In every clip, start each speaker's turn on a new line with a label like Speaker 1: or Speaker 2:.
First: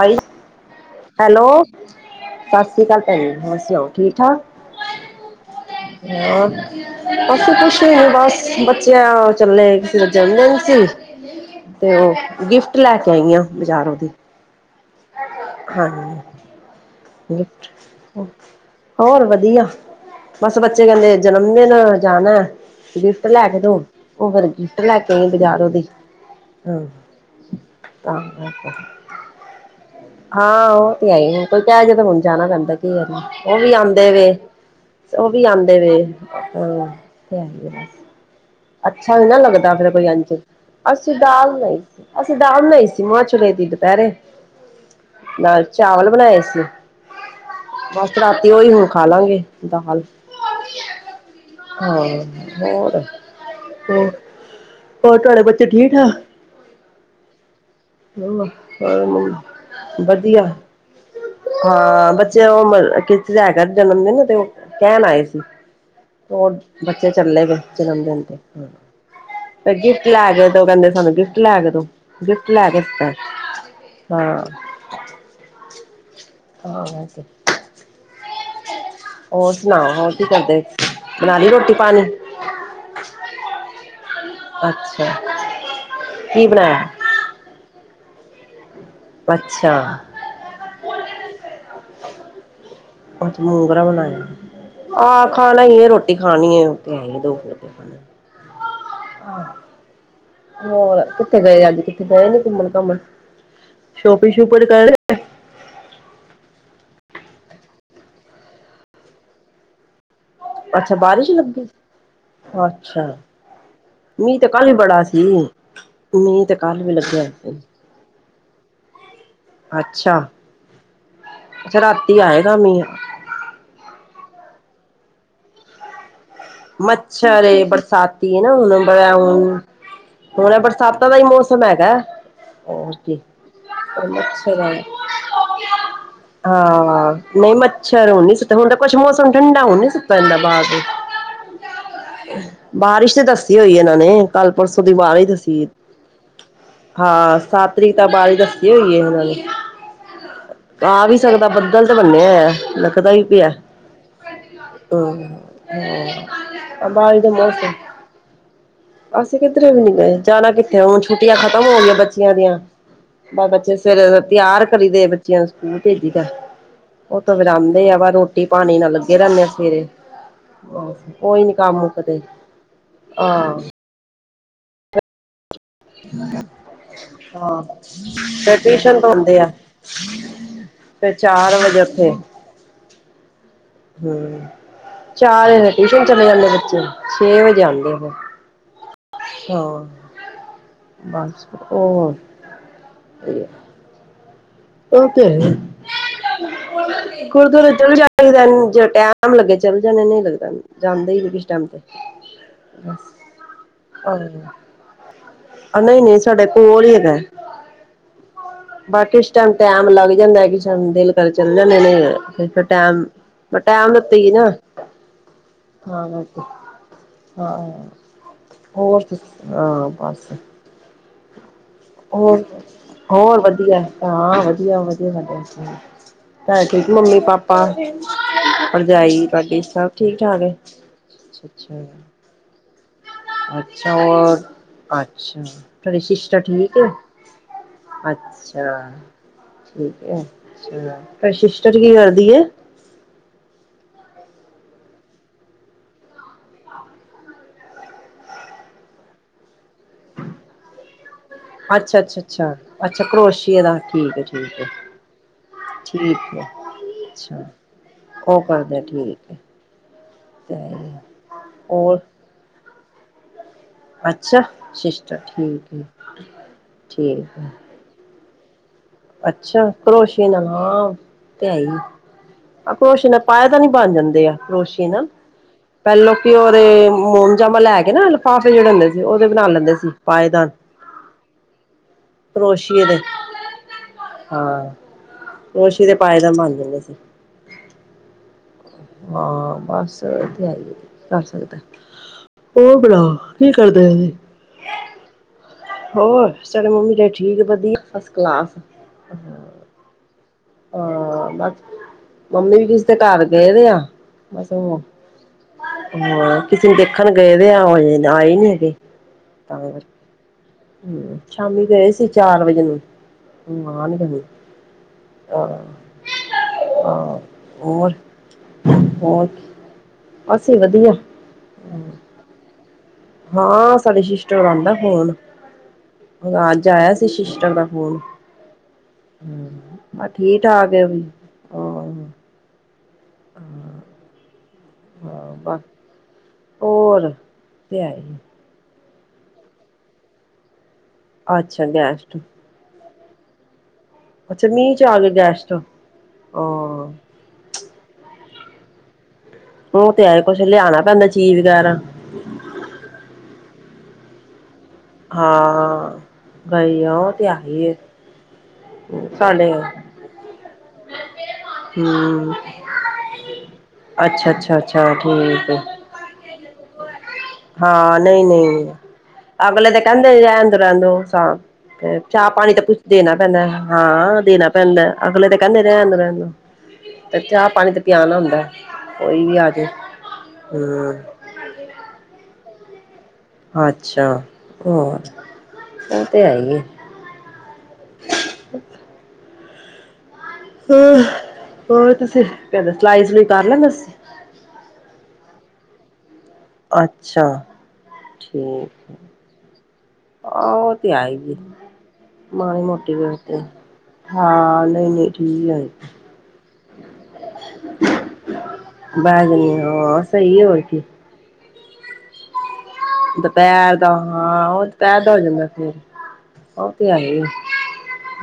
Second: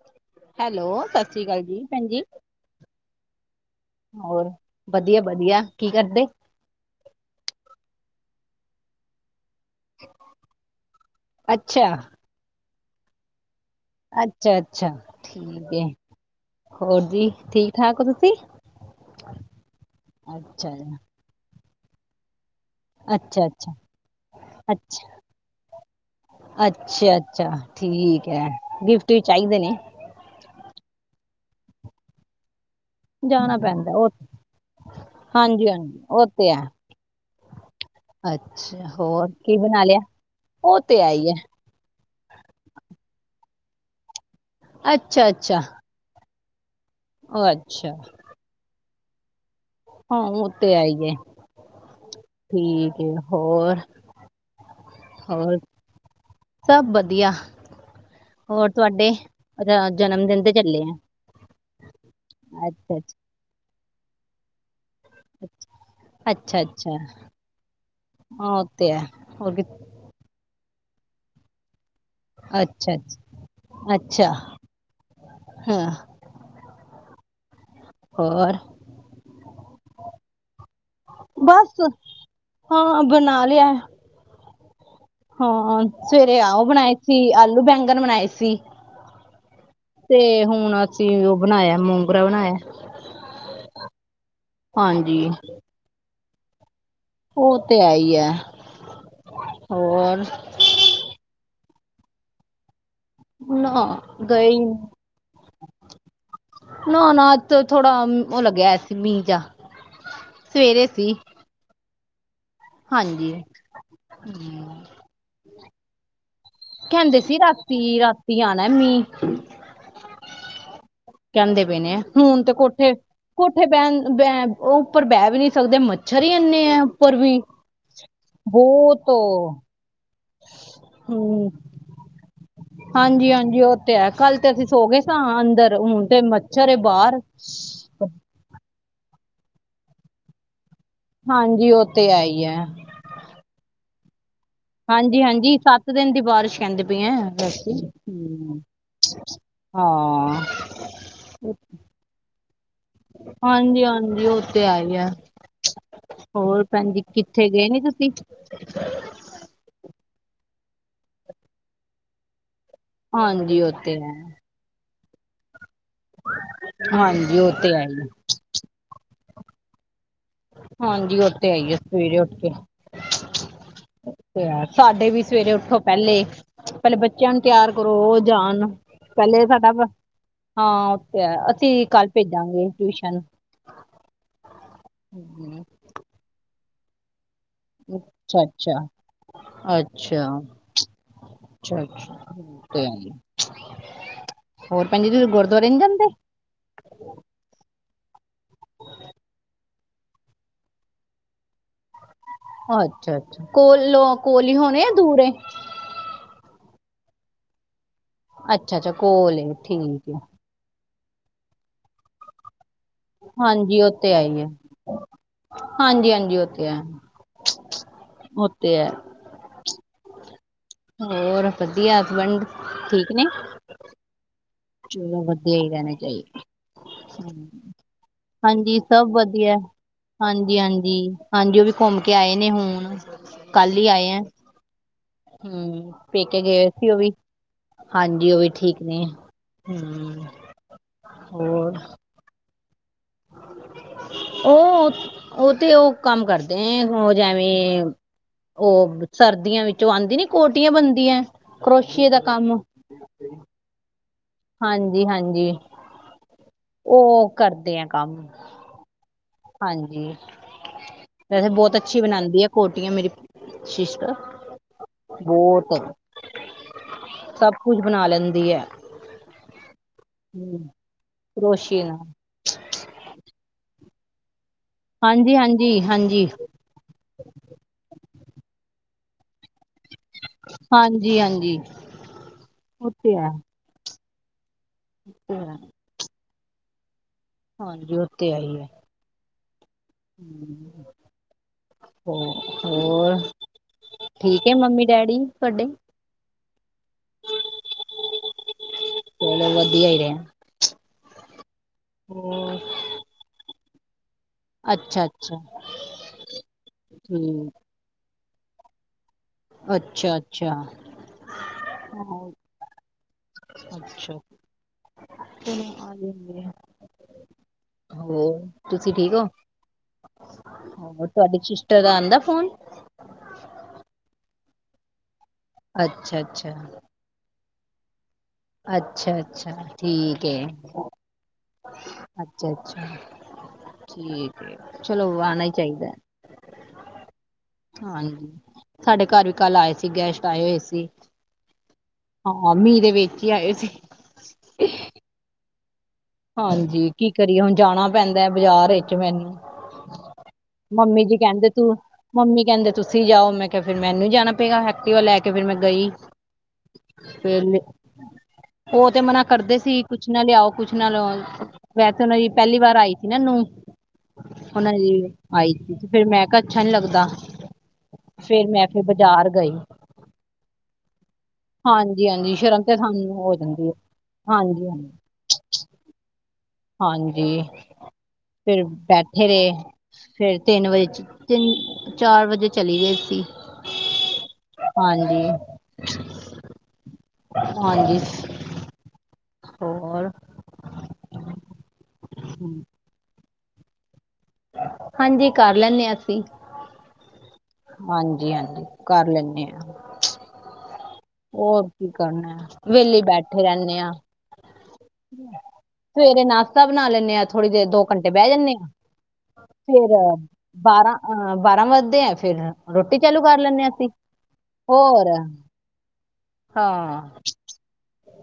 Speaker 1: ਆਈ
Speaker 2: hello. ਸਤਿ ਸ੍ਰੀ
Speaker 1: hello,
Speaker 2: ਅਕਾਲ ਜੀ ਭੈਣ ਜੀ।
Speaker 1: ਸਤਿ ਸ਼੍ਰੀ ਅਕਾਲ ਭੈਣ ਜੀ, ਹੋਰ ਸੁਣਾਓ ਠੀਕ ਠਾਕ।
Speaker 2: ਹੋਰ ਵਧੀਆ- ਵਧੀਆ। ਕੀ ਕਰਦੇ?
Speaker 1: ਹ, ਬਸ ਕੁਛ ਹੀ ਨੀ ਬਸ ਬੱਚੇ ਚੱਲੇ ਹੈਗੇ ਜਦਾ ਜਨਮ ਦਿਨ ਸੀ,
Speaker 2: ਅੱਛਾ
Speaker 1: ਤੇ ਉਹ ਗਿਫਟ ਲੈ ਕੇ ਆਈ ਆ ਬਾਜ਼ਾਰ ਉਹਦੀ
Speaker 2: ਅੱਛਾ -ਅੱਛਾ ਠੀਕ ਹੈ।
Speaker 1: ਗਿਫਟ ਹੋਰ,
Speaker 2: ਤੁਸੀਂ?
Speaker 1: ਹੋਰ ਵਧੀਆ ਬਸ
Speaker 2: ਅੱਛਾ
Speaker 1: ਬੱਚੇ ਕਹਿੰਦੇ ਜਨਮ ਦਿਨ, ਜਾਣਾ। ਗਿਫਟ ਲੈ
Speaker 2: ਅੱਛਾ
Speaker 1: ਕੇ
Speaker 2: ਅੱਛਾ
Speaker 1: ਦੋ, ਉਹ ਫਿਰ ਗਿਫਟ ਲੈ
Speaker 2: ਅੱਛਾ
Speaker 1: ਕੇ ਆਈ ਬਾਜ਼ਾਰ ਉਹਦੀ।
Speaker 2: ਅੱਛਾ- ਅੱਛਾ,
Speaker 1: ਤਾਂ
Speaker 2: ਠੀਕ ਹੈ,
Speaker 1: ਕਰਕੇ
Speaker 2: ਗਿਫਟ ਵੀ ਚਾਹੀਦੇ ਨੇ।
Speaker 1: ਹਾਂ ਉਹ ਤੇ ਹੈ ਈ ਏ, ਕੋਈ ਕਹਿ ਜੇ ਹੁਣ ਜਾਣਾ ਪੈਂਦਾ ਕੀ ਕਰੀਏ,
Speaker 2: ਜਾਣਾ
Speaker 1: ਉਹ ਵੀ
Speaker 2: ਪੈਂਦਾ
Speaker 1: ਆਉਂਦੇ ਵੇ। ਉਹ ਵੀ
Speaker 2: ਹਾਂਜੀ
Speaker 1: ਆਉਂਦੇ ਵੇ,
Speaker 2: ਹਾਂਜੀ ਉਹ ਤੇ ਹੈ
Speaker 1: ਹਾਂ। ਅੱਛਾ ਵੀ
Speaker 2: ਹੋਰ
Speaker 1: ਨਾ
Speaker 2: ਕੀ
Speaker 1: ਲੱਗਦਾ
Speaker 2: ਬਣਾ
Speaker 1: ਫਿਰ
Speaker 2: ਲਿਆ
Speaker 1: ਕੋਈ ਅੰਜ,
Speaker 2: ਉਹ ਤੇ ਹੈ
Speaker 1: ਅਸੀ
Speaker 2: ਹੀ
Speaker 1: ਦਾਲ ਬਣਾਈ। ਸੀ ਅਸੀਂ ਦਾਲ ਬਣਾਈ ਸੀ, ਮਾਂਹ ਛੋਲਿਆਂ ਦੀ ਦੁਪਹਿਰੇ
Speaker 2: ਅੱਛਾ- ਅੱਛਾ।
Speaker 1: ਨਾਲ ਚਾਵਲ ਬਣਾਏ ਸੀ,
Speaker 2: ਉਹ ਅੱਛਾ
Speaker 1: ਬਸ ਰਾਤੀ ਉਹੀ ਹੁਣ ਖਾ ਲਾਂਗੇ। ਦਾਲ
Speaker 2: ਹਾਂ ਉਹ ਤੇ ਹੈ ਈ ਏ।
Speaker 1: ਹਾਂ, ਹੋਰ,
Speaker 2: ਹੋਰ
Speaker 1: ਹਮ ਹੋਰ ਤੁਹਾਡੇ ਬੱਚੇ ਠੀਕ ਆ।
Speaker 2: ਸਭ ਵਧੀਆ ਹੋਰ ਤੁਹਾਡੇ ਰ- ਜਨਮ ਦਿਨ
Speaker 1: ਵਧੀਆ,
Speaker 2: ਤੇ ਚੱਲੇ ਆ
Speaker 1: ਹਾਂ, ਬੱਚੇ ਉਮਰ
Speaker 2: ਅੱਛਾ
Speaker 1: ਕੀ ਕਲ ਹੈਗਾ ਜਨਮ ਦਿਨ, ਤੇ ਉਹ ਕਹਿਣ ਆਏ ਸੀ। ਹੋਰ,
Speaker 2: ਅੱਛਾ ਅੱਛਾ ਅੱਛਾ
Speaker 1: ਬੱਚੇ ਚੱਲੇ ਗਏ ਜਨਮ ਦਿਨ ਤੇ,
Speaker 2: ਹਾਂ ਉਹ ਤੇ ਹੈ ਹੋਰ
Speaker 1: ਪੈਗੀ। ਗਿਫਟ ਲੈ ਕੇ ਦੋ, ਕਹਿੰਦੇ ਸਾਨੂੰ ਗਿਫਟ ਲੈ ਕੇ ਦੋ, ਗਿਫਟ
Speaker 2: ਅੱਛਾ
Speaker 1: ਲੈ ਕੇ
Speaker 2: ਅੱਛਾ
Speaker 1: ਦਿੱਤਾ
Speaker 2: ਅੱਛਾ,
Speaker 1: ਹਾਂ
Speaker 2: ਹਾਂ।
Speaker 1: [unintelligible]
Speaker 2: ਹੋਰ
Speaker 1: ਹੋਰ ਸੁਣਾਓ, ਹੋਰ ਕੀ ਕਰਦੇ। ਬਣਾ ਲਈ ਰੋਟੀ
Speaker 2: ਬਸ,
Speaker 1: ਪਾਣੀ
Speaker 2: ਹਾਂ ਬਣਾ ਲਿਆ।
Speaker 1: ਅੱਛਾ
Speaker 2: ਹਾਂ, ਸਵੇਰੇ
Speaker 1: ਕੀ
Speaker 2: ਆਓ
Speaker 1: ਬਣਾਇਆ
Speaker 2: ਬਣਾਏ ਸੀ, ਆਲੂ ਬੈਂਗਣ ਬਣਾਏ ਸੀ।
Speaker 1: ਅੱਛਾ।
Speaker 2: ਤੇ ਹੁਣ ਅਸੀਂ, ਉਹ ਬਣਾਇਆ, ਮੂੰਗਰਾ ਬਣਾਇਆ
Speaker 1: ਤੇ ਮੂੰਗਰਾ ਬਣਾਇਆ, ਆਹ
Speaker 2: ਹਾਂਜੀ
Speaker 1: ਖਾਣਾ ਹੀ ਇਹ ਰੋਟੀ ਖਾਣੀ ਤੇ ਆ ਹੀ ਦੋ [inaudible]
Speaker 2: ਉਹ ਤੇ ਹੈ ਹੀ ਹੈ ਹੋਰ
Speaker 1: ਹੋਰ? ਕਿੱਥੇ ਗਏ ਅੱਜ ਕਿੱਥੇ ਗਏ ਨੀ ਘੁੰਮਣ-ਘਾਮਣ?
Speaker 2: ਨਾ ਗਏ ਈ ਨੀ। ਨਾ-ਨਾ ਅੱਜ ਥੋੜਾ ਉਹ ਲੱਗਿਆ ਸੀ, ਮੀਂਹ ਜਹਾ
Speaker 1: ਅੱਛਾ ਬਾਰਿਸ਼ ਲੱਗੀ? ਅੱਛਾ,
Speaker 2: ਹਾਂਜੀ
Speaker 1: ਮੀਂਹ ਤੇ ਕੱਲ ਹੀ ਬੜਾ ਸੀ। ਮੀਂਹ ਤੇ ਕੱਲ ਵੀ
Speaker 2: ਕਹਿੰਦੇ
Speaker 1: ਲੱਗਿਆ ਹੀ।
Speaker 2: [unintelligible] [inaudible] ਆਣਾ ਮੀਂਹ।
Speaker 1: ਅੱਛਾ।
Speaker 2: ਕਹਿੰਦੇ ਪਏ
Speaker 1: ਅੱਛਾ
Speaker 2: ਨੇ
Speaker 1: ਰਾਤੀ
Speaker 2: ਹੁਣ ਤੇ
Speaker 1: ਆਏਗਾ ਮੀਂਹ
Speaker 2: ਕੋਠੇ ਕੋਠੇ ਬਹਿਣ ਬ ਉਹ ਉੱਪਰ ਬਹਿ ਵੀ ਨੀ ਸਕਦੇ, ਮ- -ਛਰ ਇੰਨੇ ਐ, ਉੱਪਰ ਵੀ
Speaker 1: ਮੱਛਰ ਏ ਬਰਸਾਤੀ ਏ ਨਾ ਹੁਣ
Speaker 2: ਬਹੁਤ
Speaker 1: ਬੜਾ ਹੁਣ ਹੁਣ ਬਰਸਾਤਾਂ ਦਾ ਈ ਮੌਸਮ ਹੈਗਾ। ਹੋਰ ਕੀ
Speaker 2: ਹਾਂਜੀ-ਹਾਂਜੀ, ਉਹ ਤੇ ਹੈ ਕੱਲ ਤੇ
Speaker 1: ਮੱਛਰ
Speaker 2: ਅਸੀਂ
Speaker 1: ਹੈ
Speaker 2: ਸੋ ਗਏ ਸਾਂ ਅੰਦਰ ਹੁਣ ਤੇ ਮੱਛਰ ਏ
Speaker 1: ਹਾਂ
Speaker 2: ਬਾਹਰ।
Speaker 1: ਨਹੀਂ, ਮੱਛਰ ਹੁਣ ਨੀ ਹੁਣ ਤਾਂ ਕੁਛ ਮੌਸਮ ਠੰਡਾ ਹਣ ਨੀ ਸੁੱਤਾ ਜਾਂਦਾ ਬਾਰ।
Speaker 2: ਹਾਂਜੀ, ਉਹ ਤੇ ਐ ਈ ਐ।
Speaker 1: ਬਾਰਿਸ਼ ਦੇ ਦੱਸ ਸੀ ਹੋਈ ਇਹਨਾਂ ਨੇ ਕੱਲ-ਪਰਸੋਂ ਦੀ ਬਾਰਸ਼
Speaker 2: ਹਾਂਜੀ
Speaker 1: ਹੀ
Speaker 2: ਹਾਂਜੀ
Speaker 1: ਦੱਸੀ,
Speaker 2: ਸੱਤ ਦਿਨ ਦੀ ਬਾਰਿਸ਼ ਕਹਿੰਦੇ ਪਏ ਹੈ
Speaker 1: ਹਾਂ
Speaker 2: ਵੈਸੇ
Speaker 1: ਸੱਤ ਤਰੀਕ ਤਾਂ ਬਾਰਸ਼ ਹੀ
Speaker 2: ਹਮ,
Speaker 1: ਦੱਸੀ ਹੋਈ ਹੈ। ਉਹਨਾਂ ਨੇ
Speaker 2: ਹਾਂ
Speaker 1: ਆ ਵੀ ਸਕਦਾ ਬੱਦਲ ਤੇ ਬੰਨ੍ਹਿਆ ਹੋਏਐ। [inaudible] ਦਾ ਵੀ ਪਿਆ [inaudible]
Speaker 2: ਹਾਂਜੀ ਹਾਂਜੀ ਉਹ ਤੇ ਹੈ ਹੀ ਹੈ ਹੋਰ
Speaker 1: ਹਾਂ
Speaker 2: ਭੈਣਜੀ
Speaker 1: ਬਾਰਿਸ਼ ਦਾ
Speaker 2: ਕਿੱਥੇ ਗਏ
Speaker 1: ਮੌਸਮ
Speaker 2: ਨੀ ਤੁਸੀਂ?
Speaker 1: ਅਸੀਂ ਕਿੱਧਰੇ ਵੀ ਨੀ ਗਏ, ਜਾਣਾ ਕਿੱਥੇ ਹੁਣ ਛੁੱਟੀਆਂ ਖਤਮ ਹੋ ਗਈਆਂ ਬੱਚਿਆਂ ਦੀਆਂ। ਬ
Speaker 2: ਹਾਂਜੀ ਉਹ
Speaker 1: ਬੱਚੇ
Speaker 2: ਤੇ ਹੈ
Speaker 1: ਸਵੇਰੇ ਤਿਆਰ ਕਰੀ ਦੇ ਬੱਚਿਆਂ ਨੂੰ ਸਕੂਲ ਭੇਜੀ ਦਾ ਉਹ ਤਾਂ
Speaker 2: ਹਾਂਜੀ
Speaker 1: ਫਿਰ
Speaker 2: ਤੇ ਹੈ
Speaker 1: ਆਉਂਦੇ ਆ
Speaker 2: ਹੀ ਹੈ।
Speaker 1: ਵ ਰੋਟੀ ਪਾਣੀ ਨਾਲ ਲੱਗੇ ਰਹਿੰਦੇ ਆ ਸਵੇਰੇ।
Speaker 2: ਹਾਂਜੀ,
Speaker 1: ਉਹੀ
Speaker 2: ਉੱਥੇ
Speaker 1: ਨੀ
Speaker 2: ਆਈਏ
Speaker 1: ਕੰਮ
Speaker 2: ਸਵੇਰੇ
Speaker 1: ਮੁੱਕਦੇ
Speaker 2: ਉੱਠ ਕੇ।
Speaker 1: ਆਹ
Speaker 2: ਅੱਛੇ, ਸਾਡੇ ਵੀ ਸਵੇਰੇ ਉੱਠੋ ਪਹਿਲੇ ਪਹਿਲੇ ਬੱਚਿਆਂ ਨੂੰ
Speaker 1: ਹਾਂ
Speaker 2: ਤਿਆਰ ਕਰੋ, ਉਹ
Speaker 1: ਫਿਰ
Speaker 2: ਜਾਣ
Speaker 1: ਟਿਊਸ਼ਨ ਤੋਂ ਆਂਦੇ
Speaker 2: ਪਹਿਲੇ
Speaker 1: ਆ।
Speaker 2: ਸਾਡਾ ਹਾਂ ਉ
Speaker 1: ਫਿਰ
Speaker 2: ਤੇ ਹੈ
Speaker 1: ਚਾਰ ਵਜੇ
Speaker 2: ਅਸੀਂ ਕੱਲ੍ਹ ਭੇਜਾਂਗੇ ਟਿਊਸ਼ਨ।
Speaker 1: ਹਮ ਚਾਰ ਵਜੇ ਟਿਊਸ਼ਨ ਚਲੇ ਜਾਂਦੇ, ਬੱਚੇ ਛੇ ਵਜੇ ਆਦੇ ਫ਼ਿਰ।
Speaker 2: ਅੱਛਾ-ਅੱਛਾ। ਅੱਛਾ,
Speaker 1: ਬਸ
Speaker 2: ਅੱਛਾ,
Speaker 1: ਉਹ
Speaker 2: ਅੱਛਾ [inaudible] ਹੋਰ ਭੈਣ
Speaker 1: ਉਹ
Speaker 2: ਜੀ ਤੁਸੀ
Speaker 1: ਤੇ ਹੈ।
Speaker 2: ਗੁਰਦੁਆਰੇ ਨੀ ਜਾਂਦੇ?
Speaker 1: ਗੁਰਦੁਆਰੇ ਚੱਲ ਜਾਈਦਾ ਜੇ ਟੈਮ ਲੱਗੇ ਚੱਲ ਜਾਣੇ, ਨਹੀਂ ਲੱਗਦਾ ਜਾਂਦੇ ਹੀ ਨੀ ਕਿਸ ਟਾਈਮ ਤੇ। ਬਸ
Speaker 2: ਅੱਛਾ-ਅੱਛਾ ਕੋਲ ਕੋਲੀ ਹੀ
Speaker 1: ਆ
Speaker 2: ਹੋਣੇ ਆ ਦੂਰ ਏ?
Speaker 1: ਨਹੀਂ ਨਹੀਂ ਸਾਡੇ ਕੋਲ ਹੀ ਹੈਗਾ।
Speaker 2: ਅੱਛਾ ਅੱਛਾ
Speaker 1: ਬਾਕ ਕਿਸ
Speaker 2: ਕੋਲ
Speaker 1: ਟਾਈਮ
Speaker 2: ਏ
Speaker 1: ਟੈਮ
Speaker 2: ਠੀਕ
Speaker 1: ਲੱਗ
Speaker 2: ਹੈ
Speaker 1: ਜਾਂਦਾ ਕਿਸ ਟਾਈਮ ਦਿਲ ਕਰ ਚੱਲ ਜਾਂਦੇ ਨੇ ਟੈਮ ਬਸ
Speaker 2: ਹਾਂਜੀ ਉਹ
Speaker 1: ਟੈਮ ਦੇ
Speaker 2: ਤੇ
Speaker 1: ਉੱਤੇ
Speaker 2: ਹੈ
Speaker 1: ਹੀ ਨਾ।
Speaker 2: ਹੈ
Speaker 1: ਹਾਂ,
Speaker 2: ਹਾਂਜੀ
Speaker 1: ਹਾਂ,
Speaker 2: ਹਾਂਜੀ ਉਹ ਤੇ ਹੈ
Speaker 1: ਹਾਂ
Speaker 2: ਉਹ ਤੇ ਹੈ
Speaker 1: ਹੋਰ ਹਾਂ ਬਸ
Speaker 2: ਹੋਰ ਵਧੀਆ ਹਸਬੈਂਡ ਠੀਕ ਨੇ
Speaker 1: ਹੋਰ-ਹੋਰ ਵਧੀਆ। ਹਾਂ- ਹਾਂ, ਵਧੀਆ-ਵਧੀਆ
Speaker 2: ਚਲੋ ਵਧੀਆ ਹੀ ਰਹਿਣਾ ਚਾਹੀਦਾ
Speaker 1: [inaudible] ਭੈਣ ਠੀਕ ਮੰਮੀ ਪਾਪਾ?
Speaker 2: ਹਾਂਜੀ ਸਭ
Speaker 1: ਭਰਜਾਈ
Speaker 2: ਵਧੀਆ
Speaker 1: ਤੁਹਾਡੀ ਸਭ ਠੀਕ ਠਾਕ ਹੈ
Speaker 2: ਹਾਂਜੀ, ਹਾਂਜੀ,
Speaker 1: ਅੱਛਾ
Speaker 2: ਹਾਂਜੀ, ਉਹ ਵੀ
Speaker 1: ਅੱਛਾ।
Speaker 2: ਘੁੰਮ ਕੇ ਆਏ ਨੇ ਹੁਣ। ਕੱਲ ਹੀ
Speaker 1: ਅੱਛਾ
Speaker 2: ਆਏ ਹੈ
Speaker 1: ਹੋਰ ਅੱਛਾ
Speaker 2: ਹਮ
Speaker 1: ਤੁਹਾਡੀ
Speaker 2: ਪੇਕੇ
Speaker 1: ਸਿਸਟਰ
Speaker 2: ਗਏ
Speaker 1: ਠੀਕ ਏ?
Speaker 2: ਸੀ ਉਹ ਵੀ ਹਾਂਜੀ ਉਹ ਵੀ
Speaker 1: ਅੱਛਾ
Speaker 2: ਠੀਕ ਨੇ
Speaker 1: ਠੀਕ ਹੈ
Speaker 2: ਹਮ
Speaker 1: ਤੁਹਾਡੀ
Speaker 2: ਹੋਰ
Speaker 1: ਸਿਸਟਰ ਕੀ ਕਰਦੀ ਹੈ
Speaker 2: [unintelligible] ਉਹ ਉਹ ਤੇ ਉਹ ਕੰਮ ਕਰਦੇ ਆ ਉਹ ਜਿਵੇਂ ਉਹ ਸਰਦੀਆਂ ਵਿੱਚੋਂ ਆਉਂਦੀ ਨੀ ਕੋਟੀਆਂ ਬਣਦੀਆਂ
Speaker 1: ਅੱਛਾ
Speaker 2: ਕਰੋਸ਼ੀਏ ਦਾ
Speaker 1: ਅੱਛਾ ਅੱਛਾ
Speaker 2: ਕੰਮ
Speaker 1: ਅੱਛਾ ਕਰੋਸ਼ੀਏ ਠੀਕ ਹੈ ਜੀ
Speaker 2: ਹਾਂਜੀ ਹਾਂਜੀ
Speaker 1: ਹੈ
Speaker 2: ਉਹ
Speaker 1: ਅੱਛਾ
Speaker 2: ਕਰਦੇ ਆ ਕੰਮ
Speaker 1: ਉਹ ਕਰਦੇ ਠੀਕ ਹੈ
Speaker 2: ਹਾਂਜੀ
Speaker 1: ਤੇ
Speaker 2: ਵੈਸੇ ਬਹੁਤ
Speaker 1: ਹੋਰ
Speaker 2: ਅੱਛੀ ਬਣਾਉਂਦੀ ਆ ਕੋਟੀਆਂ ਮੇਰੀ ਸਿਸਟਰ
Speaker 1: ਅੱਛਾ ਸਿਸਟਰ
Speaker 2: ਬਹੁਤ
Speaker 1: ਠੀਕ
Speaker 2: ਹੈ
Speaker 1: ਠੀਕ ਹੈ
Speaker 2: ਸਭ ਕੁਝ ਬਣਾ ਲੈਂਦੀ ਹੈ।
Speaker 1: ਅੱਛਾ ਕਰੋਸ਼ੀਏ ਨਾਲ
Speaker 2: ਹਮ
Speaker 1: ਹਾਂ ਤੇ ਹੈਈ
Speaker 2: ਕਰੋਸ਼ੀਏ ਨਾਲ
Speaker 1: ਆ ਕਰਰੋਸ਼ੀਏ ਨਾਲ ਪਾਏ ਤਾਂ ਨੀ ਬਣ ਜਾਂਦੇ ਆ ਕਰੋਸ਼ੀ ਨਾਲ
Speaker 2: ਹਾਂਜੀ ਹਾਂਜੀ
Speaker 1: ਪਹਿਲ
Speaker 2: ਹਾਂਜੀ
Speaker 1: ਲੋਕ ਉਹ ਤੇ ਮੋਮਜਮਾ ਲੈ ਕੇ ਨਾ ਲਿਫਾਫੇ ਜਿਹੜੇ ਹੁੰਦੇ ਸੀ ਉਹਦੇ ਬਣਾ ਲੈਂਦੇ ਸੀ ਪਾਏਦਾਨ
Speaker 2: ਹਾਂਜੀ ਹਾਂਜੀ
Speaker 1: ਕਰੋਸ਼ੀਏ
Speaker 2: ਉਹ
Speaker 1: ਦੇ
Speaker 2: ਤੇ ਹੈ
Speaker 1: ਹਾਂ
Speaker 2: ਤੇ ਹੈ
Speaker 1: ਕਰੋਸ਼ੀਏ ਦੇ ਪਾਏਦਾਨ ਬਣ ਜਾਂਦੇ ਸੀ
Speaker 2: ਹਾਂਜੀ ਉਹ ਤੇ ਹੈ ਈ ਹੈ
Speaker 1: ਹਾਂ ਬਸ ਇਆ ਕਰ ਸਕਦਾ
Speaker 2: ਹੋ
Speaker 1: ਉਹ ਬਣਾਓ ਕੀ ਕਰਦਾ ਇਹਦੇ
Speaker 2: ਗਏ ਮੰਮੀ ਡੈਡੀ ਤੁਹਾਡੇ।
Speaker 1: ਹੋਰ ਸਾਡੇ ਮੰਮੀ ਡੇਡੀ ਠੀਕ ਵਧੀਆ ਫਸਟ ਕਲਾਸ।
Speaker 2: ਚਲੋ ਵਧੀ ਹੀ ਰਹਿਣ
Speaker 1: ਹਾਂ ਬਸ ਮੰਮੀ ਵੀ
Speaker 2: ਹੋਰ
Speaker 1: ਕਿਸ ਦੇ ਘਰ ਗਏ ਦੇ ਆ। ਹੋਰ
Speaker 2: ਅੱਛਾ ਅੱਛਾ
Speaker 1: ਹਾਂ ਕਿਸੇ ਨੂੰ ਦੇਖਣ ਗਏ ਦੇ
Speaker 2: ਠੀਕ
Speaker 1: ਆ ਆਏ ਨੀ ਹੈਗੇ ਹਜੇ।
Speaker 2: ਅੱਛਾ ਅੱਛਾ
Speaker 1: ਹਮ ਸ਼ਾਮੀ ਗਏ ਸੀ ਚਾਰ ਵਜੇ ਨੂੰ ਆ ਨੀ ਕਦੀ
Speaker 2: ਕਿਹਨੂੰ ਆ ਜਾਂਦੀ ਹੈ। ਹੋਰ ਤੁਸੀਂ ਠੀਕ ਹੋ
Speaker 1: ਹੋਰ ਅਸੀਂ ਵਧੀਆ
Speaker 2: ਹੋਰ ਤੁਹਾਡੇ ਸਿਸਟਰ ਦਾ ਆਉਂਦਾ ਫੋਨ।
Speaker 1: ਹਾਂ ਸਾਡੀ ਸਿਸਟਰ ਦਾ ਆਉਂਦਾ ਫੋਨ
Speaker 2: ਅੱਛਾ ਅੱਛਾ
Speaker 1: ਅੱਜ ਆਇਆ ਸੀ ਸ਼ਿਸਟਰ ਦਾ ਫੋਨ
Speaker 2: ਅੱਛਾ ਅੱਛਾ
Speaker 1: ਹ
Speaker 2: ਠੀਕ
Speaker 1: ਠਾਕ
Speaker 2: ਹੈ।
Speaker 1: ਵੀ
Speaker 2: ਅੱਛਾ ਅੱਛਾ
Speaker 1: ਹਾਂ
Speaker 2: ਠੀਕ ਹੈ ਚਲੋ ਆਉਣਾ ਹੀ
Speaker 1: ਬਸ
Speaker 2: ਚਾਹੀਦਾ।
Speaker 1: ਹੋਰ ਤੇ ਆਏ
Speaker 2: ਹਾਂਜੀ ਸਾਡੇ ਘਰ ਵੀ ਕੱਲ ਆਏ ਸੀ ਗੈਸਟ ਆਏ ਹੋਏ ਸੀ।
Speaker 1: ਅੱਛਾ ਗੈਸਟ
Speaker 2: ਹਾਂ ਮੀਂਹ ਦੇ ਵਿੱਚੇ ਹੀ ਆਏ ਹੋਏ ਸੀ।
Speaker 1: ਅੱਛਾ ਮੀਂਹ ਚ ਆ ਗਏ ਗੈਸਟ
Speaker 2: ਹਾਂਜੀ
Speaker 1: ਹਾਂ
Speaker 2: ਕੀ ਕਰੀਏ ਹੁਣ ਜਾਣਾ ਪੈਂਦਾ ਹੈ ਬਾਜ਼ਾਰ ਵਿੱਚ ਮੈਨੂੰ
Speaker 1: ਉਹ ਤੇ ਹੈ ਕੁਛ ਲਿਆਉਣਾ
Speaker 2: ਮੰਮੀ
Speaker 1: ਪੈਂਦਾ
Speaker 2: ਜੀ
Speaker 1: ਚੀਜ਼
Speaker 2: ਕਹਿੰਦੇ
Speaker 1: ਵਗੈਰਾ
Speaker 2: ਤੂੰ ਮੰਮੀ ਕਹਿੰਦੇ ਤੁਸੀਂ ਜਾਓ ਮੈਂ ਕਿਹਾ ਫਿਰ ਮੈਨੂੰ ਜਾਣਾ ਪਏਗਾ ਐ ਐਕਟੀਵਾ ਲੈ ਕੇ ਫਿਰ ਮੈਂ ਗਈ
Speaker 1: ਹਾਂ ਗਈ ਆ ਉਹ ਤੇ
Speaker 2: ਫਿਰ
Speaker 1: ਆਈ
Speaker 2: ਉਹ ਤੇ ਮਨਾ
Speaker 1: ਸਾਡੇ
Speaker 2: ਕਰਦੇ ਸੀ ਕੁੱਛ ਨਾ ਲਿਆਓ ਕੁਛ ਨਾਲੋਂ ਵੈਸੇ ਉਹਨਾਂ ਦੀ
Speaker 1: ਹਮ
Speaker 2: ਪਹਿਲੀ ਵਾਰ ਆਈ ਸੀ ਨਾ ਨੂੰਹ
Speaker 1: ਅੱਛਾ ਅੱਛਾ
Speaker 2: ਉਹਨਾਂ ਦੀ
Speaker 1: ਅੱਛਾ ਠੀਕ
Speaker 2: ਆਈ
Speaker 1: ਹੈ
Speaker 2: ਸੀ ਤੇ ਫੇਰ ਮੈਂ ਕਿਹਾ ਅੱਛਾ ਨੀ ਲੱਗਦਾ
Speaker 1: ਹਾਂ ਨਹੀਂ
Speaker 2: ਫਿਰ ਮੈਂ
Speaker 1: ਨਹੀਂ
Speaker 2: ਫਿਰ ਬਾਜ਼ਾਰ ਗਈ
Speaker 1: ਅਗਲੇ ਤੇ ਕਹਿੰਦੇ ਰਹਿਣ ਦੋ ਰਹਿਣ ਦੋ ਤੇ
Speaker 2: ਹਾਂਜੀ
Speaker 1: ਚਾਹ
Speaker 2: ਹਾਂਜੀ
Speaker 1: ਪਾਣੀ ਤਾਂ
Speaker 2: ਸ਼ਰਮ
Speaker 1: ਕੁਛ
Speaker 2: ਤੇ
Speaker 1: ਦੇਣਾ
Speaker 2: ਸਾਨੂੰ ਹੋ
Speaker 1: ਪੈਂਦਾ
Speaker 2: ਜਾਂਦੀ ਹੈ
Speaker 1: ਹਾਂ ਦੇਣਾ
Speaker 2: ਹਾਂਜੀ ਹਾਂਜੀ
Speaker 1: ਪੈਂਦਾ ਅਗਲੇ ਤਾਂ ਕਹਿੰਦੇ ਰਹਿਣ ਰਹਿਣ ਦਿਓ
Speaker 2: ਹਾਂਜੀ ਫਿਰ ਬੈਠੇ
Speaker 1: ਕੋਈ ਵੀ
Speaker 2: ਰਹੇ
Speaker 1: ਆ ਜੇ
Speaker 2: ਫੇਰ ਤਿੰਨ ਵਜੇ
Speaker 1: ਹਮ
Speaker 2: ਤਿੰਨ ਚਾਰ ਵਜੇ ਚਲੀ ਗਏ ਸੀ
Speaker 1: ਅੱਛਾ ਹੋਰ
Speaker 2: ਹਾਂਜੀ
Speaker 1: ਉਹ ਤੇ ਹੈ ਹੀ ਆ
Speaker 2: ਹਾਂਜੀ ਹੋਰ
Speaker 1: ਹਮ ਹੋਰ ਤੁਸੀਂ ਕੈਂਦੇ ਸਲਾਈ ਸਲੂਈ ਕਰ ਲੈਂਦਾ
Speaker 2: ਹਾਂਜੀ ਕਰ ਲੈਂਦੇ ਹਾਂ ਅਸੀਂ
Speaker 1: ਅੱਛਾ
Speaker 2: ਹਾਂਜੀ ਹਾਂਜੀ ਕਰ ਲੈਂਦੇ ਹਾਂ
Speaker 1: ਆ
Speaker 2: ਹੋਰ ਕੀ ਕਰਨਾ ਆ ਵਿਹਲੀ
Speaker 1: ਗੱਲ ਤੇ
Speaker 2: ਬੈਠੇ ਰੈਂਦੇ ਆਾਂ
Speaker 1: ਹਾਂ ਨ ਨ
Speaker 2: ਸਵੇਰੇ ਨਾਸ਼ਤਾ ਬਨਾ ਲੈਂਨੇ ਆਂ ਥੋੜੀ ਦੇਰ, ਦੋ ਘੰਟੇ ਬੈ ਜਾਂਨੇ ਆਂ
Speaker 1: ਬੈ ਜਾਨੇ ਆਂ, ਸਈ ਏ ਹੋਰ ਕੀ।
Speaker 2: ਹਾਂ ਬਾਰਾਂ ਵੱਜਦੇ ਐ, ਫੇਰ ਰੋਟੀ ਚਾਲੂ ਕਰ ਲੈਨੇ
Speaker 1: ਦੁਪਹਿਰ
Speaker 2: ਅਸੀ,
Speaker 1: ਦਾ ਹਾਂ ਉਹ ਦੁਪਹਿਰ
Speaker 2: ਹੋਰ
Speaker 1: [unintelligible] ਉਹ ਤੇ ਹੈ ਹੀ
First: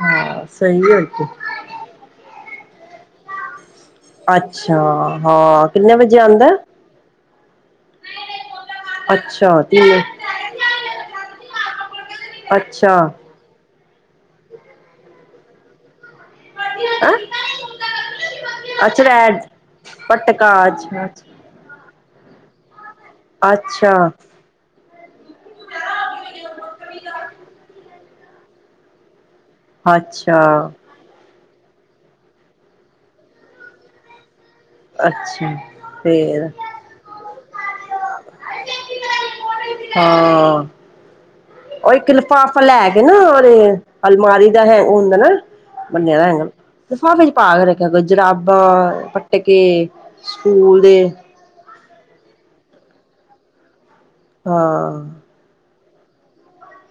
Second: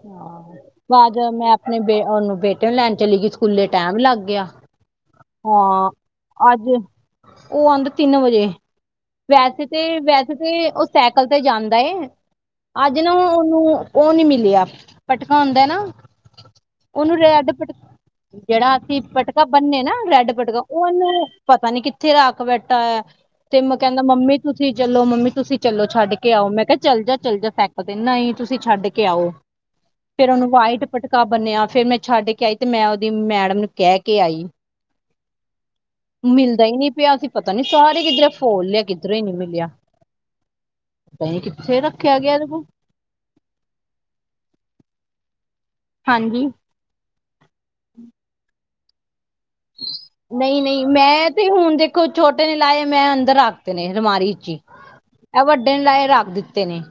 Speaker 1: ਹਾਂ ਸਹੀ ਹੈ ਤੇ
Speaker 2: ਅਪਨੇ ਬੇ ਓਨੂੰ ਬੇਟੇ ਨੂੰ ਲੈਨ ਚਲੀ ਗਈ, ਸਕੂਲੇ ਟੈਮ ਲਾਗ
Speaker 1: ਅੱਛਾ।
Speaker 2: ਹਾਂ,
Speaker 1: ਕਿੰਨੇ ਵਜੇ ਆਉਂਦਾ
Speaker 2: ਅਜ ਓ ਆਂਦੇ ਤਿੰਨ ਵਜੇ।
Speaker 1: ਅੱਛਾ
Speaker 2: ਵੈਸੇ ਤੇ,
Speaker 1: ਤਿੰਨ
Speaker 2: ਵੈਸੇ ਤੇ ਓ ਸੈਕਲ ਤੇ ਜਾਂਦਾ ਏ
Speaker 1: ਅੱਛਾ
Speaker 2: ਅਜ ਨਾ ਓਨੂੰ ਓ ਨੀ ਮਿਲੇਆ, ਪਟਕਾ ਹੁੰਦੈ ਨਾ
Speaker 1: ਹੈਂ
Speaker 2: ਓਨੂੰ ਰੇਡ ਪਟ ਜੇੜਾ ਅਸੀ
Speaker 1: ਅੱਛਾ ਰੈਡ
Speaker 2: ਪਟਕਾ ਬਨਨੇ ਨਾ, ਰੈਡ ਪਟਕਾ ਓਨੂੰ ਪਤਾ ਨੀ ਕਿੱਥੇ ਰਾਖ ਬੈਠਾ ਐ, ਤੇਮ ਕੈਂਦਾ
Speaker 1: ਅੱਛਾ
Speaker 2: ਮੰਮੀ ਤੁਸੀ ਚਲੋ, ਮੰਮੀ ਤੁਸੀ ਚਲੋ ਛੱਡ ਕੇ ਆਓ, ਮੈਂ ਕੇਆ ਚਲ ਜਾ, ਚਲ ਜਾ। ਫੇਕ ਦੇ ਨਾ ਈ ਤੁਸੀ ਛੱਡ ਕੇ ਆਓ, ਫੇਰ
Speaker 1: ਅੱਛਾ
Speaker 2: ਓਨੂੰ ਵਾਈਟ ਪਟਕਾ ਬੰਨੇਆ ਫੇਰ ਮੈਂ ਛੱਡ ਕੇ ਆਈ, ਤੇ ਮੈਂ ਓਦੀ ਮੈਡਮ ਨੂੰ ਕੈਹ ਕੇ ਆਈ।
Speaker 1: ਅੱਛਾ ਫੇਰ
Speaker 2: ਮਿਲਦਾ ਈ ਨੀ ਪੇਆ ਸੀ ਪਤਾ ਨੀ ਸਾਰੇ ਕਿੱਧਰ ਫੋਲ ਲੇਆ ਕਿੱਧਰੋ ਈ ਨੀ ਮਿਲੇਆ
Speaker 1: ਹਾਂ
Speaker 2: ਪਤਾ ਨੀ ਕਿੱਥੇ
Speaker 1: ਉਹ ਇੱਕ
Speaker 2: ਰੱਖੇਆ ਗੇਆ ਵੇ।
Speaker 1: ਲਿਫਾਫਾ ਲੈ ਕੇ ਨਾ ਆ, ਅਲਮਾਰੀ ਦਾ ਹੈ ਹੁੰਦੈ ਨਾ ਬੰਨੇਆ ਹੈਗਾ
Speaker 2: ਹਾਂਜੀ
Speaker 1: ਲਿਫਾਫੇ ਚ ਪਾ ਕੇ ਰੱਖੇਆ ਕਰੋ ਜਰਾਬਾਂ, ਪਟਕੇ
Speaker 2: ਨਹੀਂ
Speaker 1: ਸਕੂਲ
Speaker 2: ਨਹੀਂ
Speaker 1: ਦੇ
Speaker 2: ਮੈਂ ਤੇ ਹੁਣ ਦੇਖੋ ਛੋਟੇ ਨੇ ਲਾਏ, ਮੈਂ ਅੰਦਰ ਰੱਖਤੇ ਨੇ ਅਲਮਾਰੀ ਚ
Speaker 1: ਹਾਂ।
Speaker 2: ਐ ਵੱਡੇ ਨੇ ਲਾਏ ਰਾਖ ਦਿੱਤੇ ਨੇ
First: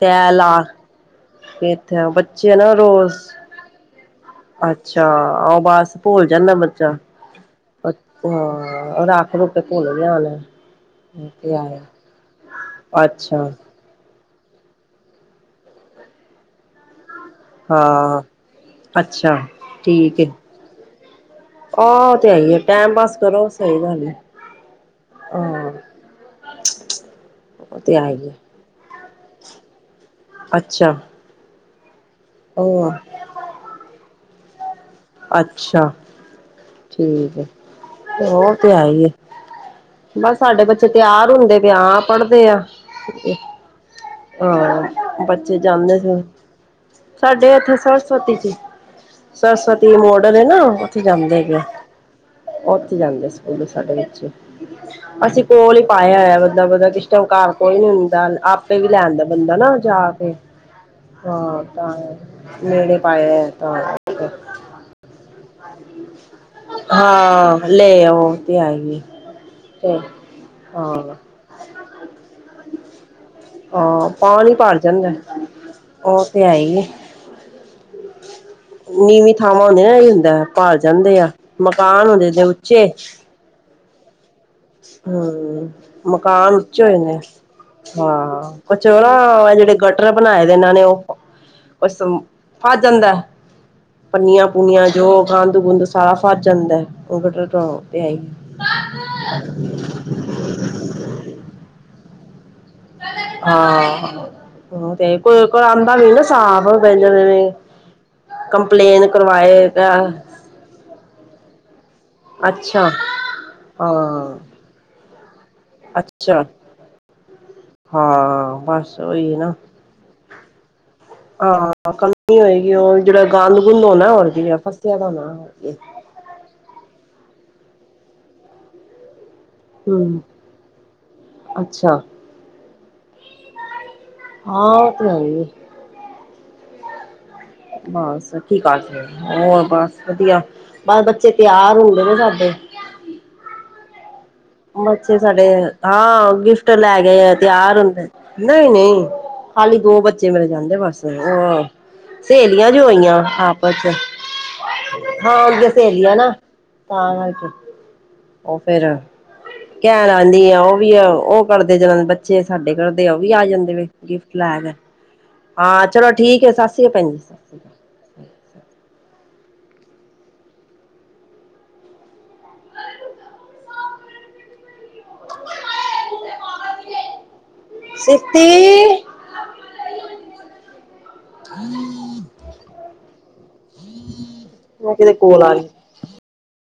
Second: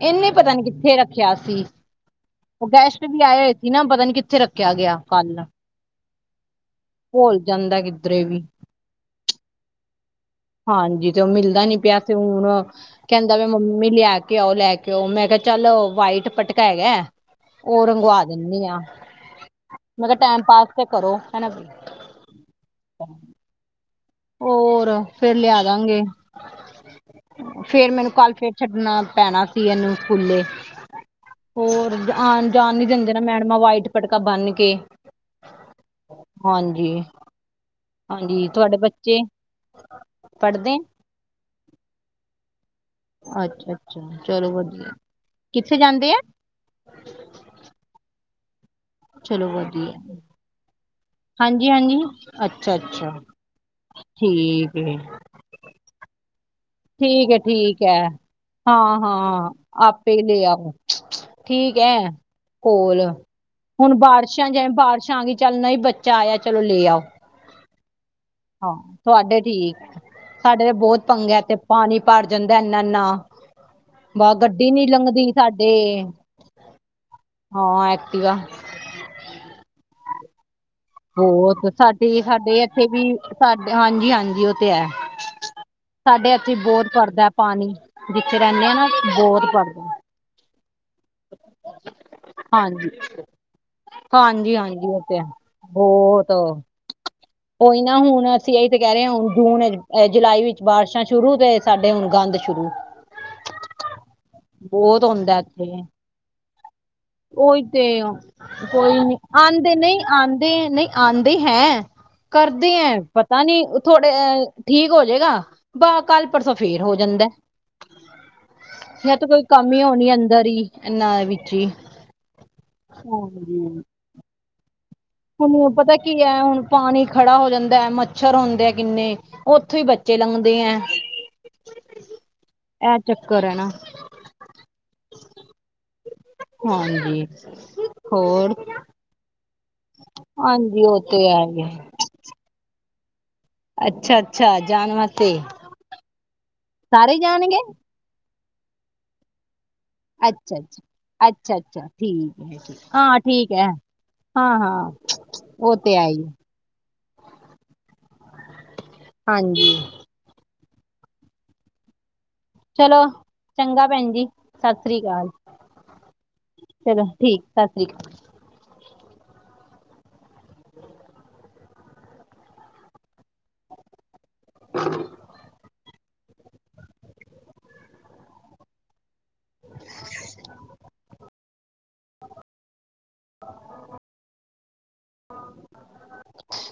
Speaker 1: ਤੈ
Speaker 2: ਏਨੇ ਪਤਾ ਨੀ
Speaker 1: ਲਾ
Speaker 2: ਕਿੱਥੇ ਰੱਖੇਆ ਸੀ,
Speaker 1: ਕੇ ਇੱਥੇ ਬੱਚੇ
Speaker 2: ਓ
Speaker 1: ਨਾ
Speaker 2: ਗੈਸਟ
Speaker 1: ਰੋਜ਼
Speaker 2: ਵੀ ਆਏ ਹੋਏ ਸੀ ਨਾ, ਪਤਾ ਨੀ ਕਿੱਥੇ ਰੱਖੇਆ ਕੇਆ ਗੇਆ ਕਾਲਾਂ
Speaker 1: ਭੁਲ ਜਾਂਦਾ ਬੱਚਾ,
Speaker 2: ਵੀ
Speaker 1: ਹਾਂ ਰਾਖ ਰੂਖ ਕੇ ਭੁਲ ਗੇਆ ਹੋਨੈ।
Speaker 2: ਹਾਂਜੀ ਜੋ ਮਿਲਦਾ ਨੀ ਪੇਆ ਸੀ ਹੁਣ ਕੈਂਦਾ
Speaker 1: ਅੱਛਾ
Speaker 2: ਵੇ ਮੰਮੀ ਲੈ ਕੇ ਆਓ, ਲੈ ਕੇ ਆਓ, ਮੈਂ ਕੇਆ ਚਲ ਵਾਈਟ ਪਟਕਾ ਹੈਗੈ ਓ
Speaker 1: ਹਾਂ
Speaker 2: ਰੰਗਵਾ ਦੇਂਨੀ ਆ,
Speaker 1: ਅੱਛਾ
Speaker 2: ਮੈਂ ਕੇਆ ਟੈਮ ਪਾਸ ਤੇ ਕਰੋ, ਹਨਾ
Speaker 1: ਹਾਂ ਓ ਤੇ ਹੈਈ ਐ ਟੈਮ ਪਾਸ ਕਰੋ, ਸਈ ਗਲ ਐ।
Speaker 2: ਹੋਰ ਫੇਰ ਲੇਆ ਦਾਂਗੇ।
Speaker 1: ਉਹ
Speaker 2: ਫੇਰ
Speaker 1: ਤੇ ਹੈ
Speaker 2: ਮੈਨੂੰ
Speaker 1: ਹੀ
Speaker 2: ਕਾਲ
Speaker 1: ਹੈ
Speaker 2: ਫੇਰ ਛੱਡਨਾ ਪੈਣਾ ਸੀ ਏਨੂੰ ਸਕੂਲੇ
Speaker 1: ਅੱਛਾ
Speaker 2: ਹੋਰ ਆਨ ਜਾਨ ਨੀ
Speaker 1: ਉਹ
Speaker 2: ਦੇਂਦੇ ਨਾ ਮੈਡਮਾ ਵਾਈਟ ਪਟਕਾ ਬੰਨ ਕੇ।
Speaker 1: ਅੱਛਾ,
Speaker 2: ਹਾਂਜੀ
Speaker 1: ਠੀਕੇ।
Speaker 2: ਹਾਂਜੀ
Speaker 1: ਓ ਤੇ
Speaker 2: ਤੁਹਾਡੇ
Speaker 1: ਹੈ ਈ ਏ,
Speaker 2: ਬੱਚੇ
Speaker 1: ਬਾਸ ਸਾਡੇ
Speaker 2: ਪੜ੍ਹਦੇ
Speaker 1: ਬੱਚੇ ਤੇਆਰ ਹੁੰਦੇ ਵੇਆਂ, ਪੜਦੇ ਆਂ।
Speaker 2: ਅੱਛਾ। ਅੱਛਾ ਚਲੋ ਵਧੀਆ
Speaker 1: ਹਾਂ, ਬੱਚੇ
Speaker 2: ਕਿੱਥੇ
Speaker 1: ਜਾਂਦੇ
Speaker 2: ਆ
Speaker 1: ਸੀ, ਸਾਡੇ ਏਥੇ ਸਰਸਵਤੀ ਜੀ
Speaker 2: ਚਲੋ
Speaker 1: ਸਰਸਵਤੀ
Speaker 2: ਵਧੀਆ
Speaker 1: ਮੋਡਲ ਏ ਨਾ ਉਥੇ ਜਾਂਦੇ ਹੈਗੇ,
Speaker 2: ਹਾਂਜੀ ਹਾਂਜੀ ਅੱਛਾ
Speaker 1: ਓਥੇ
Speaker 2: ਅੱਛਾ
Speaker 1: ਜਾਂਦੇ ਸੀ। ਓ ਵੀ ਸਾਡੇ ਵਿੱਚ
Speaker 2: ਠੀਕ ਹੈ
Speaker 1: ਅਸੀਂ ਕੋਲ ਈ ਪਾਇਆ ਹੋਇਆ ਬੰਦਾ, ਮਤਲਬ ਜਿਸ ਟੈਮ
Speaker 2: ਠੀਕ ਹੈ
Speaker 1: ਘਰ ਕੋਈ
Speaker 2: ਠੀਕ
Speaker 1: ਨੀ
Speaker 2: ਹੈ
Speaker 1: ਹੁੰਦਾ ਆਪ ਆਪੇ ਵੀ ਲੈ
Speaker 2: ਹਾਂ
Speaker 1: ਆਂਦਾ
Speaker 2: ਹਾਂ
Speaker 1: ਬੰਦਾ ਨਾ, ਜਾ
Speaker 2: ਆਪੇ
Speaker 1: ਕੇ
Speaker 2: ਲੈ ਆਓ
Speaker 1: ਹਾਂ
Speaker 2: ਠੀਕ
Speaker 1: ਤਾਂ
Speaker 2: ਹੈ
Speaker 1: ਨੇੜੇ
Speaker 2: ਕੋਲ
Speaker 1: ਪਾਏ ਆਇਆ।
Speaker 2: ਹੁਣ ਬਾਰਸ਼ਾਂ ਜਿਵੇਂ, ਬਾਰਸ਼ ਆਗੀ ਚੱਲ ਨਈ ਬੱਚਾ ਆਇਆ ਚਲੋ ਲੇ ਆਓ,
Speaker 1: ਹਾਂ ਲੈ ਉਹ ਤੇ ਹੈ
Speaker 2: ਹਾਂ
Speaker 1: ਹੀ
Speaker 2: ਤੁਹਾਡੇ ਠੀਕ
Speaker 1: ਹੈ।
Speaker 2: ਸਾਡੇ ਤੇ ਬੋਤ
Speaker 1: ਹਾਂ
Speaker 2: ਪੰਗਾ ਤੇ ਪਾਣੀ ਭਾਰ ਜਾਂਦਾ ਐਨਾ ਐਨਾ
Speaker 1: ਹਾਂ
Speaker 2: ਵਾ
Speaker 1: ਪਾਣੀ
Speaker 2: ਗੱਡੀ
Speaker 1: ਭਰ
Speaker 2: ਨੀ
Speaker 1: ਜਾਂਦਾ
Speaker 2: ਲੰਘਦੀ ਸਾਡੇ।
Speaker 1: ਉਹ ਤੇ ਹੈ ਹੀ ਏ।
Speaker 2: ਹਾਂ, ਐਕਟੀਵਾ।
Speaker 1: ਨੀਵੀ ਥਾਵਾਂ ਹੁੰਦੀਆਂ ਨਾ ਐਈ ਹੁੰਦਾ। ਭਰ ਜਾਂਦੇ ਆ
Speaker 2: ਬੋਤ
Speaker 1: ਮਕਾਨ
Speaker 2: ਸਾਡੇ
Speaker 1: ਹੁੰਦੇ ਨੇ
Speaker 2: ਸਾਡੇ ਏਥੇ ਵੀ ਸਾਡੇ ਹਾਂਜੀ ਹਾਂਜੀ। ਤੇ ਹੈ
Speaker 1: ਹੂੰ
Speaker 2: ਸਾਡੇ ਇੱਥੇ
Speaker 1: ਮਕਾਨ ਉੱਚ
Speaker 2: ਬਹੁਤ
Speaker 1: ਹੋਏ ਨੇ
Speaker 2: ਪੜਦਾ ਪਾਣੀ ਜਿੱਥੇ
Speaker 1: ਹਾਂ।
Speaker 2: ਰਹਿੰਦੇ ਆ ਨਾ ਬਹੁਤ
Speaker 1: ਕੁਚੋਰਾ ਜਿਹੜੇ
Speaker 2: ਪੜਦਾ
Speaker 1: ਗਟਰ ਬਣਾਏ ਦੇ ਇਹਨਾਂ ਨੇ ਓ ਕੁ ਫਸ
Speaker 2: ਹਾਂਜੀ
Speaker 1: ਜਾਂਦਾ। ਪੰਨੀਆਂ
Speaker 2: ਹਾਂਜੀ ਹਾਂਜੀ
Speaker 1: ਪੁੁੰਨੀਆਂ
Speaker 2: ਉਹ ਤੇ ਹੈ
Speaker 1: ਜੋ ਗੰਦ ਗੁੰਦ ਸਾਰਾ
Speaker 2: ਬਹੁਤ
Speaker 1: ਫਸ
Speaker 2: ਉਹੀ
Speaker 1: ਜਾਂਦਾ [unintelligible]
Speaker 2: ਨਾ
Speaker 1: ਤੇ ਹੈਈ।
Speaker 2: ਹੁਣ ਅਸੀਂ ਇਹੀ ਤੇ ਕਹਿ ਰਹੇ ਆ ਹੁਣ ਜੂਨ ਜੁਲਾਈ ਵਿੱਚ ਬਾਰਿਸ਼ਾਂ ਸ਼ੁਰੂ ਤੇ ਸਾਡੇ ਹੁਣ ਗੰਦ ਸ਼ੁਰੂ।
Speaker 1: ਹਾਂ
Speaker 2: ਬਹੁਤ
Speaker 1: ਤੇ
Speaker 2: ਹੁੰਦਾ
Speaker 1: ਕੋਈ ਇੱਕ ਵਾਰ
Speaker 2: ਇੱਥੇ
Speaker 1: ਆਂਦਾ ਵੀ ਨਾ ਸਾਬ
Speaker 2: ਉਹੀ ਤੇ ਕੋਈ ਨੀ
Speaker 1: ਕਰਵਾਏ
Speaker 2: ਆਂਦੇ ਨੀ ਆਂਦੇ। ਨਹੀਂ ਆਂਦੇ ਹੈ ਕਰਦੇ
Speaker 1: ਅੱਛਾ
Speaker 2: ਐ ਪਤਾ ਨੀ ਥੋੜੇ
Speaker 1: ਹਾਂ
Speaker 2: ਠੀਕ ਹੋਜੇਗਾ ਬਸ ਕੱਲ
Speaker 1: ਅੱਛਾ
Speaker 2: ਪਰਸੋਂ ਫੇਰ ਹੋ ਜਾਂਦਾ।
Speaker 1: ਹਾਂ ਬਸ
Speaker 2: ਜਾ ਤਾਂ
Speaker 1: ਉਹੀ
Speaker 2: ਕੋਈ
Speaker 1: ਨਾ
Speaker 2: ਕਮੀ ਹੋਣੀ ਅੰਦਰ ਹੀ ਏਨਾ ਦੇ ਵੀ
Speaker 1: ਹਾਂ ਕਮੀ ਹੋਏਗੀ ਉਹ ਜਿਹੜਾ ਗੰਦ
Speaker 2: ਹਾਂਜੀ
Speaker 1: ਗੁੰਦ ਹੋਣਾ ਹੋਰ ਕੀ ਐ ਫਸਿਆ ਦਾ ਹੋਣਾ।
Speaker 2: ਹੁਣ ਪਤਾ ਕੀ ਐ ਹੁਣ ਪਾਣੀ ਖੜਾ ਹੋ ਜਾਂਦਾ ਮੱਛਰ ਹੁੰਦੇ ਆ ਕਿੰਨੇ। ਉੱਥੋਂ ਹੀ ਬੱਚੇ
Speaker 1: ਹਮ
Speaker 2: ਲੰਘਦੇ ਆ
Speaker 1: ਅੱਛਾ
Speaker 2: ਇਹ ਚੱਕਰ ਐ ਨਾ।
Speaker 1: ਹਾਂ ਉਹ ਤੇ ਹੈਈ ਆ।
Speaker 2: ਹਾਂਜੀ।
Speaker 1: ਬਸ
Speaker 2: ਹੋਰ
Speaker 1: ਕੀ ਸਕਦੇ ਹੋਰ ਬਸ ਵਧੀਆ
Speaker 2: ਹਾਂਜੀ ਉਹ
Speaker 1: ਬਸ
Speaker 2: ਤੇ
Speaker 1: ਬੱਚੇ
Speaker 2: ਹੈ ਹੀ
Speaker 1: ਤਿਆਰ ਹੋ।
Speaker 2: ਹੈ
Speaker 1: [unintelligible]
Speaker 2: ਅੱਛਾ। ਅੱਛਾ ਜਾਣ
Speaker 1: ਬੱਚੇ
Speaker 2: ਵਾਸਤੇ
Speaker 1: ਸਾਡੇ ਹਾਂ ਗਿਫਟ ਲੈ
Speaker 2: ਸਾਰੇ
Speaker 1: ਗਏ ਆ
Speaker 2: ਜਾਣਗੇ
Speaker 1: ਤਿਆਰ ਹੁੰਦੇ ਨਹੀਂ ਨਹੀਂ। ਹਾਲੀ ਦੋ ਬੱਚੇ ਮੇਰੇ
Speaker 2: ਅੱਛਾ ਅੱਛਾ
Speaker 1: ਜਾਂਦੇ ਬਸ
Speaker 2: ਅੱਛਾ ਅੱਛਾ ਠੀਕ ਹੈ
Speaker 1: ਸਹੇਲੀਆਂ
Speaker 2: ਠੀਕ
Speaker 1: ਜੋ
Speaker 2: ਹਾਂ
Speaker 1: ਹੋਈਆਂ
Speaker 2: ਠੀਕ ਹੈ
Speaker 1: ਆਪਸ ਚ।
Speaker 2: ਹਾਂ ਹਾਂ
Speaker 1: ਹਾਂ ਅੱਗੇ
Speaker 2: ਉਹ ਤੇ
Speaker 1: ਸਹੇਲੀ
Speaker 2: ਹੈ
Speaker 1: ਆ
Speaker 2: ਹੀ
Speaker 1: ਨਾ ਤਾਂ ਕਰਕੇ ਓ ਫੇਰ
Speaker 2: ਹਾਂਜੀ।
Speaker 1: ਕਹਿਣ ਆਨੀ ਆ ਉਹ ਵੀ ਉਹ ਕਰਦੇ ਜਿੰਨਾਂ ਦੇ ਬੱਚੇ। ਬੱਚੇ ਸਾਡੇ
Speaker 2: ਚਲੋ
Speaker 1: ਘਰਦੇ ਆ ਉਹ ਵੀ ਆ ਜਾਂਦੇ
Speaker 2: ਚੰਗਾ ਭੈਣ ਜੀ
Speaker 1: ਗਿਫਟ ਲੈਣ
Speaker 2: ਸਤਿ ਸ਼ੀ ਅਕਾਲ।
Speaker 1: ਹਾਂ ਚਲੋ ਠੀਕ ਐ ਸਤਿ ਸ਼ੀ
Speaker 2: ਚਲੋ
Speaker 1: ਭੈਣੀ ਜੀ ਸਾਸਰੀ।
Speaker 2: ਸਤਿ ਠੀਕ। [inaudible]
Speaker 1: ਸੱਤੀ [inaudible] ਹੁਣ ਕਿਦੀ ਕੋਲ ਆ ਗੀ।